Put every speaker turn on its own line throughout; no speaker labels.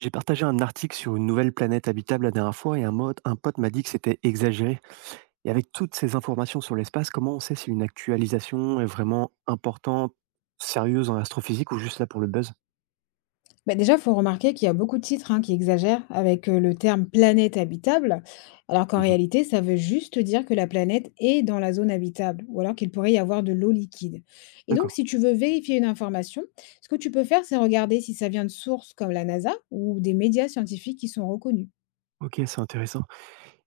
J'ai partagé un article sur une nouvelle planète habitable la dernière fois et un pote m'a dit que c'était exagéré. Et avec toutes ces informations sur l'espace, comment on sait si une actualisation est vraiment importante, sérieuse en astrophysique ou juste là pour le buzz?
Bah, déjà, il faut remarquer qu'il y a beaucoup de titres hein, qui exagèrent avec le terme planète habitable, alors qu'en
Mhm.
réalité, ça veut juste dire que la planète est dans la zone habitable, ou alors qu'il pourrait y avoir de l'eau liquide. Et
D'accord,
donc, si tu veux vérifier une information, ce que tu peux faire, c'est regarder si ça vient de sources comme la NASA ou des médias scientifiques qui sont reconnus.
ok, c'est intéressant.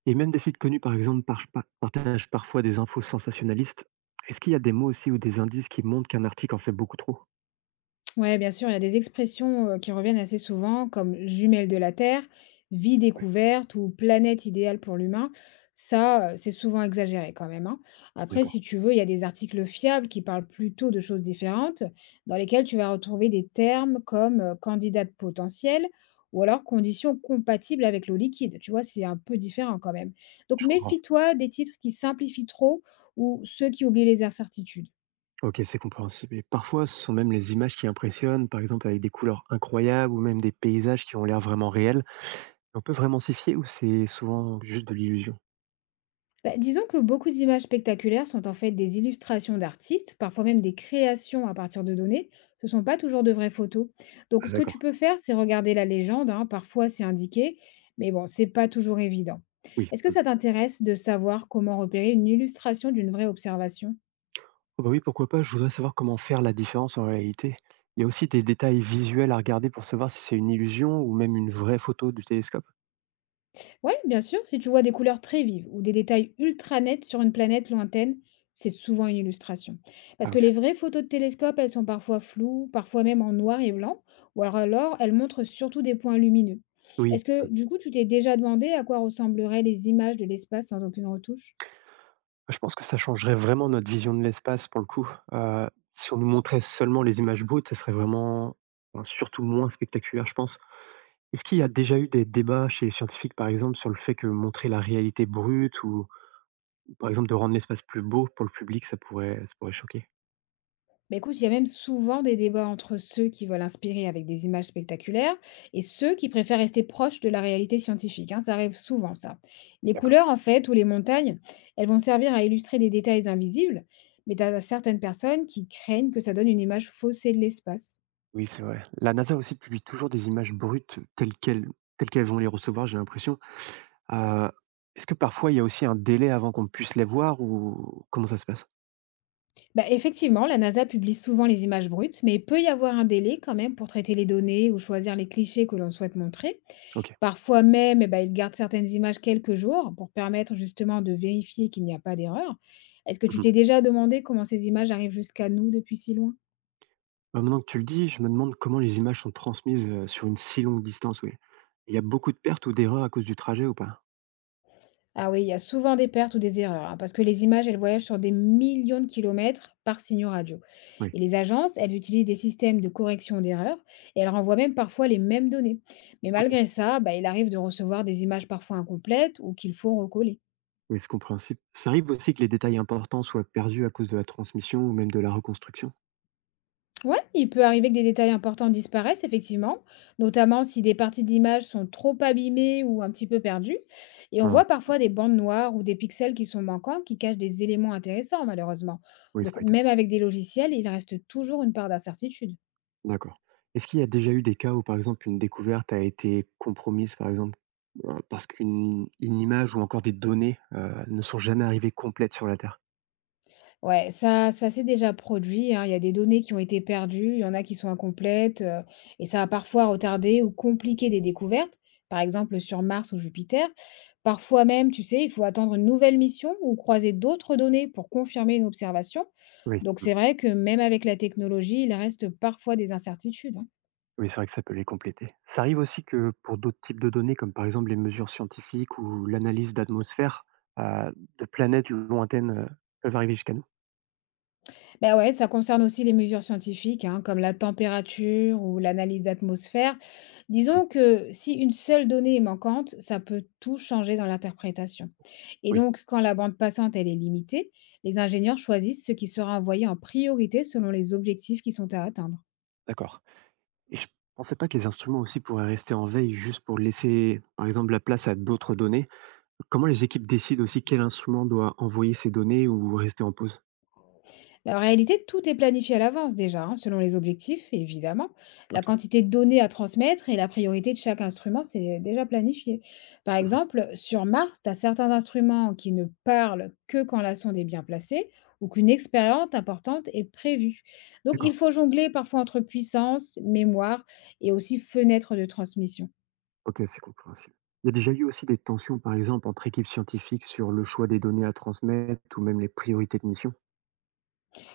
Et même des sites connus, par exemple, partagent parfois des infos sensationnalistes. Est-ce qu'il y a des mots aussi ou des indices qui montrent qu'un article en fait beaucoup trop?
Ouais, bien sûr, il y a des expressions qui reviennent assez souvent, comme jumelle de la Terre, vie
Oui,
découverte ou planète idéale pour l'humain. Ça, c'est souvent exagéré quand même, hein. Après,
d'accord,
si tu veux, il y a des articles fiables qui parlent plutôt de choses différentes, dans lesquels tu vas retrouver des termes comme candidate potentielle ou alors conditions compatibles avec l'eau liquide. Tu vois, c'est un peu différent quand même. Donc,
je comprends.
méfie-toi des titres qui simplifient trop ou ceux qui oublient les incertitudes.
OK, c'est compréhensible. Et parfois, ce sont même les images qui impressionnent, par exemple avec des couleurs incroyables ou même des paysages qui ont l'air vraiment réels. On peut vraiment s'y fier ou c'est souvent juste de l'illusion?
Bah, disons que beaucoup d'images spectaculaires sont en fait des illustrations d'artistes, parfois même des créations à partir de données. Ce ne sont pas toujours de vraies photos. Donc,
Ah
ce que tu
d'accord,
peux faire, c'est regarder la légende, hein. Parfois, c'est indiqué, mais bon, c'est pas toujours évident.
oui.
Est-ce que
Mmh.
ça t'intéresse de savoir comment repérer une illustration d'une vraie observation?
Oh bah, oui, pourquoi pas, je voudrais savoir comment faire la différence en réalité. Il y a aussi des détails visuels à regarder pour savoir si c'est une illusion ou même une vraie photo du télescope?
Ouais, bien sûr, si tu vois des couleurs très vives ou des détails ultra nets sur une planète lointaine, c'est souvent une illustration. Parce
Ah
que
OK.
les vraies photos de télescope, elles sont parfois floues, parfois même en noir et blanc, ou alors elles montrent surtout des points lumineux.
Oui,
Est-ce que du coup, tu t'es déjà demandé à quoi ressembleraient les images de l'espace sans aucune retouche?
je pense que ça changerait vraiment notre vision de l'espace pour le coup. Si on nous montrait seulement les images brutes, ça serait vraiment, enfin, surtout moins spectaculaire, je pense. Est-ce qu'il y a déjà eu des débats chez les scientifiques, par exemple, sur le fait que montrer la réalité brute ou, par exemple, de rendre l'espace plus beau pour le public, ça pourrait choquer?
Bah, écoute, il y a même souvent des débats entre ceux qui veulent inspirer avec des images spectaculaires et ceux qui préfèrent rester proches de la réalité scientifique, hein, ça arrive souvent, ça. Les
D'accord.
couleurs, en fait, ou les montagnes, elles vont servir à illustrer des détails invisibles, mais tu as certaines personnes qui craignent que ça donne une image faussée de l'espace.
Oui, c'est vrai. La NASA aussi publie toujours des images brutes telles qu'elles vont les recevoir, j'ai l'impression. Euh, Est-ce que parfois il y a aussi un délai avant qu'on puisse les voir ou comment ça se passe?
Bah, effectivement, la NASA publie souvent les images brutes, mais il peut y avoir un délai quand même pour traiter les données ou choisir les clichés que l'on souhaite montrer.
Ok.
Parfois même, eh ben, ils gardent certaines images quelques jours pour permettre justement de vérifier qu'il n'y a pas d'erreur. Est-ce que tu
Mhm.
t'es déjà demandé comment ces images arrivent jusqu'à nous depuis si loin?
Bah, maintenant que tu le dis, je me demande comment les images sont transmises sur une si longue distance. Oui. Il y a beaucoup de pertes ou d'erreurs à cause du trajet ou pas?
Ah oui, il y a souvent des pertes ou des erreurs, hein, parce que les images, elles voyagent sur des millions de kilomètres par signaux radio.
Oui.
Et les agences, elles utilisent des systèmes de correction d'erreurs et elles renvoient même parfois les mêmes données. Mais
Ok.
malgré ça, bah, il arrive de recevoir des images parfois incomplètes ou qu'il faut recoller.
Oui, c'est compréhensible. Ça arrive aussi que les détails importants soient perdus à cause de la transmission ou même de la reconstruction?
Ouais, il peut arriver que des détails importants disparaissent, effectivement, notamment si des parties d'image sont trop abîmées ou un petit peu perdues. Et on
Ah,
voit parfois des bandes noires ou des pixels qui sont manquants, qui cachent des éléments intéressants, malheureusement.
oui, il
Donc,
faudrait que-
même avec des logiciels, il reste toujours une part d'incertitude.
D'accord. Est-ce qu'il y a déjà eu des cas où, par exemple, une découverte a été compromise, par exemple, parce qu'une une image ou encore des données ne sont jamais arrivées complètes sur la Terre?
Ouais, ça s'est déjà produit, hein. Il y a des données qui ont été perdues, il y en a qui sont incomplètes, et ça a parfois retardé ou compliqué des découvertes, par exemple sur Mars ou Jupiter. Parfois même, tu sais, il faut attendre une nouvelle mission ou croiser d'autres données pour confirmer une observation.
Oui,
Donc
mm.
c'est vrai que même avec la technologie, il reste parfois des incertitudes, hein.
Oui, c'est vrai que ça peut les compléter. Ça arrive aussi que pour d'autres types de données, comme par exemple les mesures scientifiques ou l'analyse d'atmosphère, euh, de planètes lointaines peuvent arriver jusqu'à nous.
Ben ouais, ça concerne aussi les mesures scientifiques, hein, comme la température ou l'analyse d'atmosphère.
Mhm.
Disons que si une seule donnée est manquante, ça peut tout changer dans l'interprétation. Et
Oui,
donc, quand la bande passante elle est limitée, les ingénieurs choisissent ce qui sera envoyé en priorité selon les objectifs qui sont à atteindre.
d'accord. Et je pensais pas que les instruments aussi pourraient rester en veille juste pour laisser, par exemple, la place à d'autres données. Comment les équipes décident aussi quel instrument doit envoyer ces données ou rester en pause?
Bah, en réalité, tout est planifié à l'avance déjà, hein, selon les objectifs, évidemment. La
Ok.
quantité de données à transmettre et la priorité de chaque instrument, c'est déjà planifié. Par
Mhm.
exemple, sur Mars, tu as certains instruments qui ne parlent que quand la sonde est bien placée ou qu'une expérience importante est prévue. Donc,
D'accord.
il faut jongler parfois entre puissance, mémoire et aussi fenêtre de transmission.
Ok, c'est compréhensible. Il y a déjà eu aussi des tensions, par exemple, entre équipes scientifiques sur le choix des données à transmettre ou même les priorités de mission?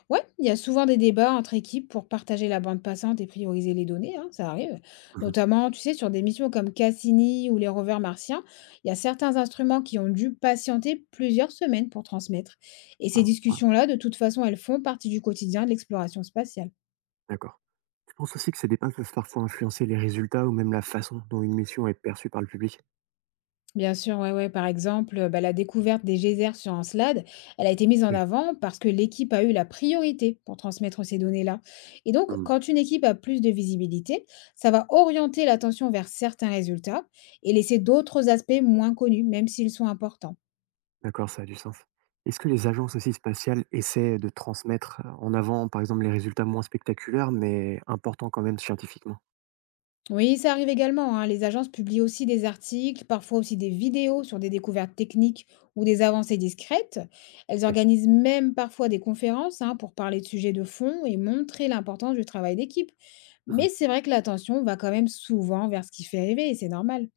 Ouais, il y a souvent des débats entre équipes pour partager la bande passante et prioriser les données, hein, ça arrive.
Mhm.
Notamment, tu sais, sur des missions comme Cassini ou les rovers martiens, il y a certains instruments qui ont dû patienter plusieurs semaines pour transmettre. Et ces
Wow, wow.
discussions-là, de toute façon, elles font partie du quotidien de l'exploration spatiale.
D'accord. Je pense aussi que ces débats peuvent parfois influencer les résultats ou même la façon dont une mission est perçue par le public.
Bien sûr, ouais, ouais. Par exemple, bah, la découverte des geysers sur Encelade, elle a été mise en
Oui.
avant parce que l'équipe a eu la priorité pour transmettre ces données-là. Et donc, quand une équipe a plus de visibilité, ça va orienter l'attention vers certains résultats et laisser d'autres aspects moins connus, même s'ils sont importants.
D'accord, ça a du sens. Est-ce que les agences aussi spatiales essaient de transmettre en avant, par exemple, les résultats moins spectaculaires, mais importants quand même scientifiquement?
Oui, ça arrive également, hein. Les agences publient aussi des articles, parfois aussi des vidéos sur des découvertes techniques ou des avancées discrètes. Elles
Oui.
organisent même parfois des conférences hein, pour parler de sujets de fond et montrer l'importance du travail d'équipe.
Mhm.
Mais c'est vrai que l'attention va quand même souvent vers ce qui fait rêver et c'est normal.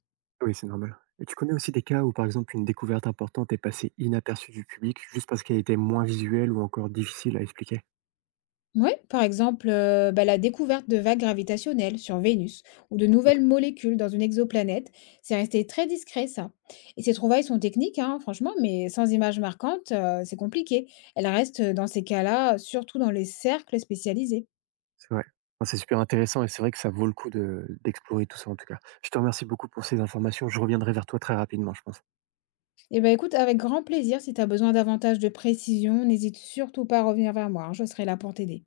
Oui, c'est normal. Et tu connais aussi des cas où, par exemple, une découverte importante est passée inaperçue du public juste parce qu'elle était moins visuelle ou encore difficile à expliquer?
Oui, par exemple, bah, la découverte de vagues gravitationnelles sur Vénus ou de
Ok,
nouvelles molécules dans une exoplanète, c'est resté très discret ça. Et ces trouvailles sont techniques, hein, franchement, mais sans images marquantes, c'est compliqué. Elles restent dans ces cas-là, surtout dans les cercles spécialisés.
c'est vrai. Enfin, c'est super intéressant et c'est vrai que ça vaut le coup d'explorer tout ça en tout cas. Je te remercie beaucoup pour ces informations. Je reviendrai vers toi très rapidement, je pense.
Et ben écoute, avec grand plaisir, si tu as besoin davantage de précision, n'hésite surtout pas à revenir vers moi, hein, je serai là pour t'aider.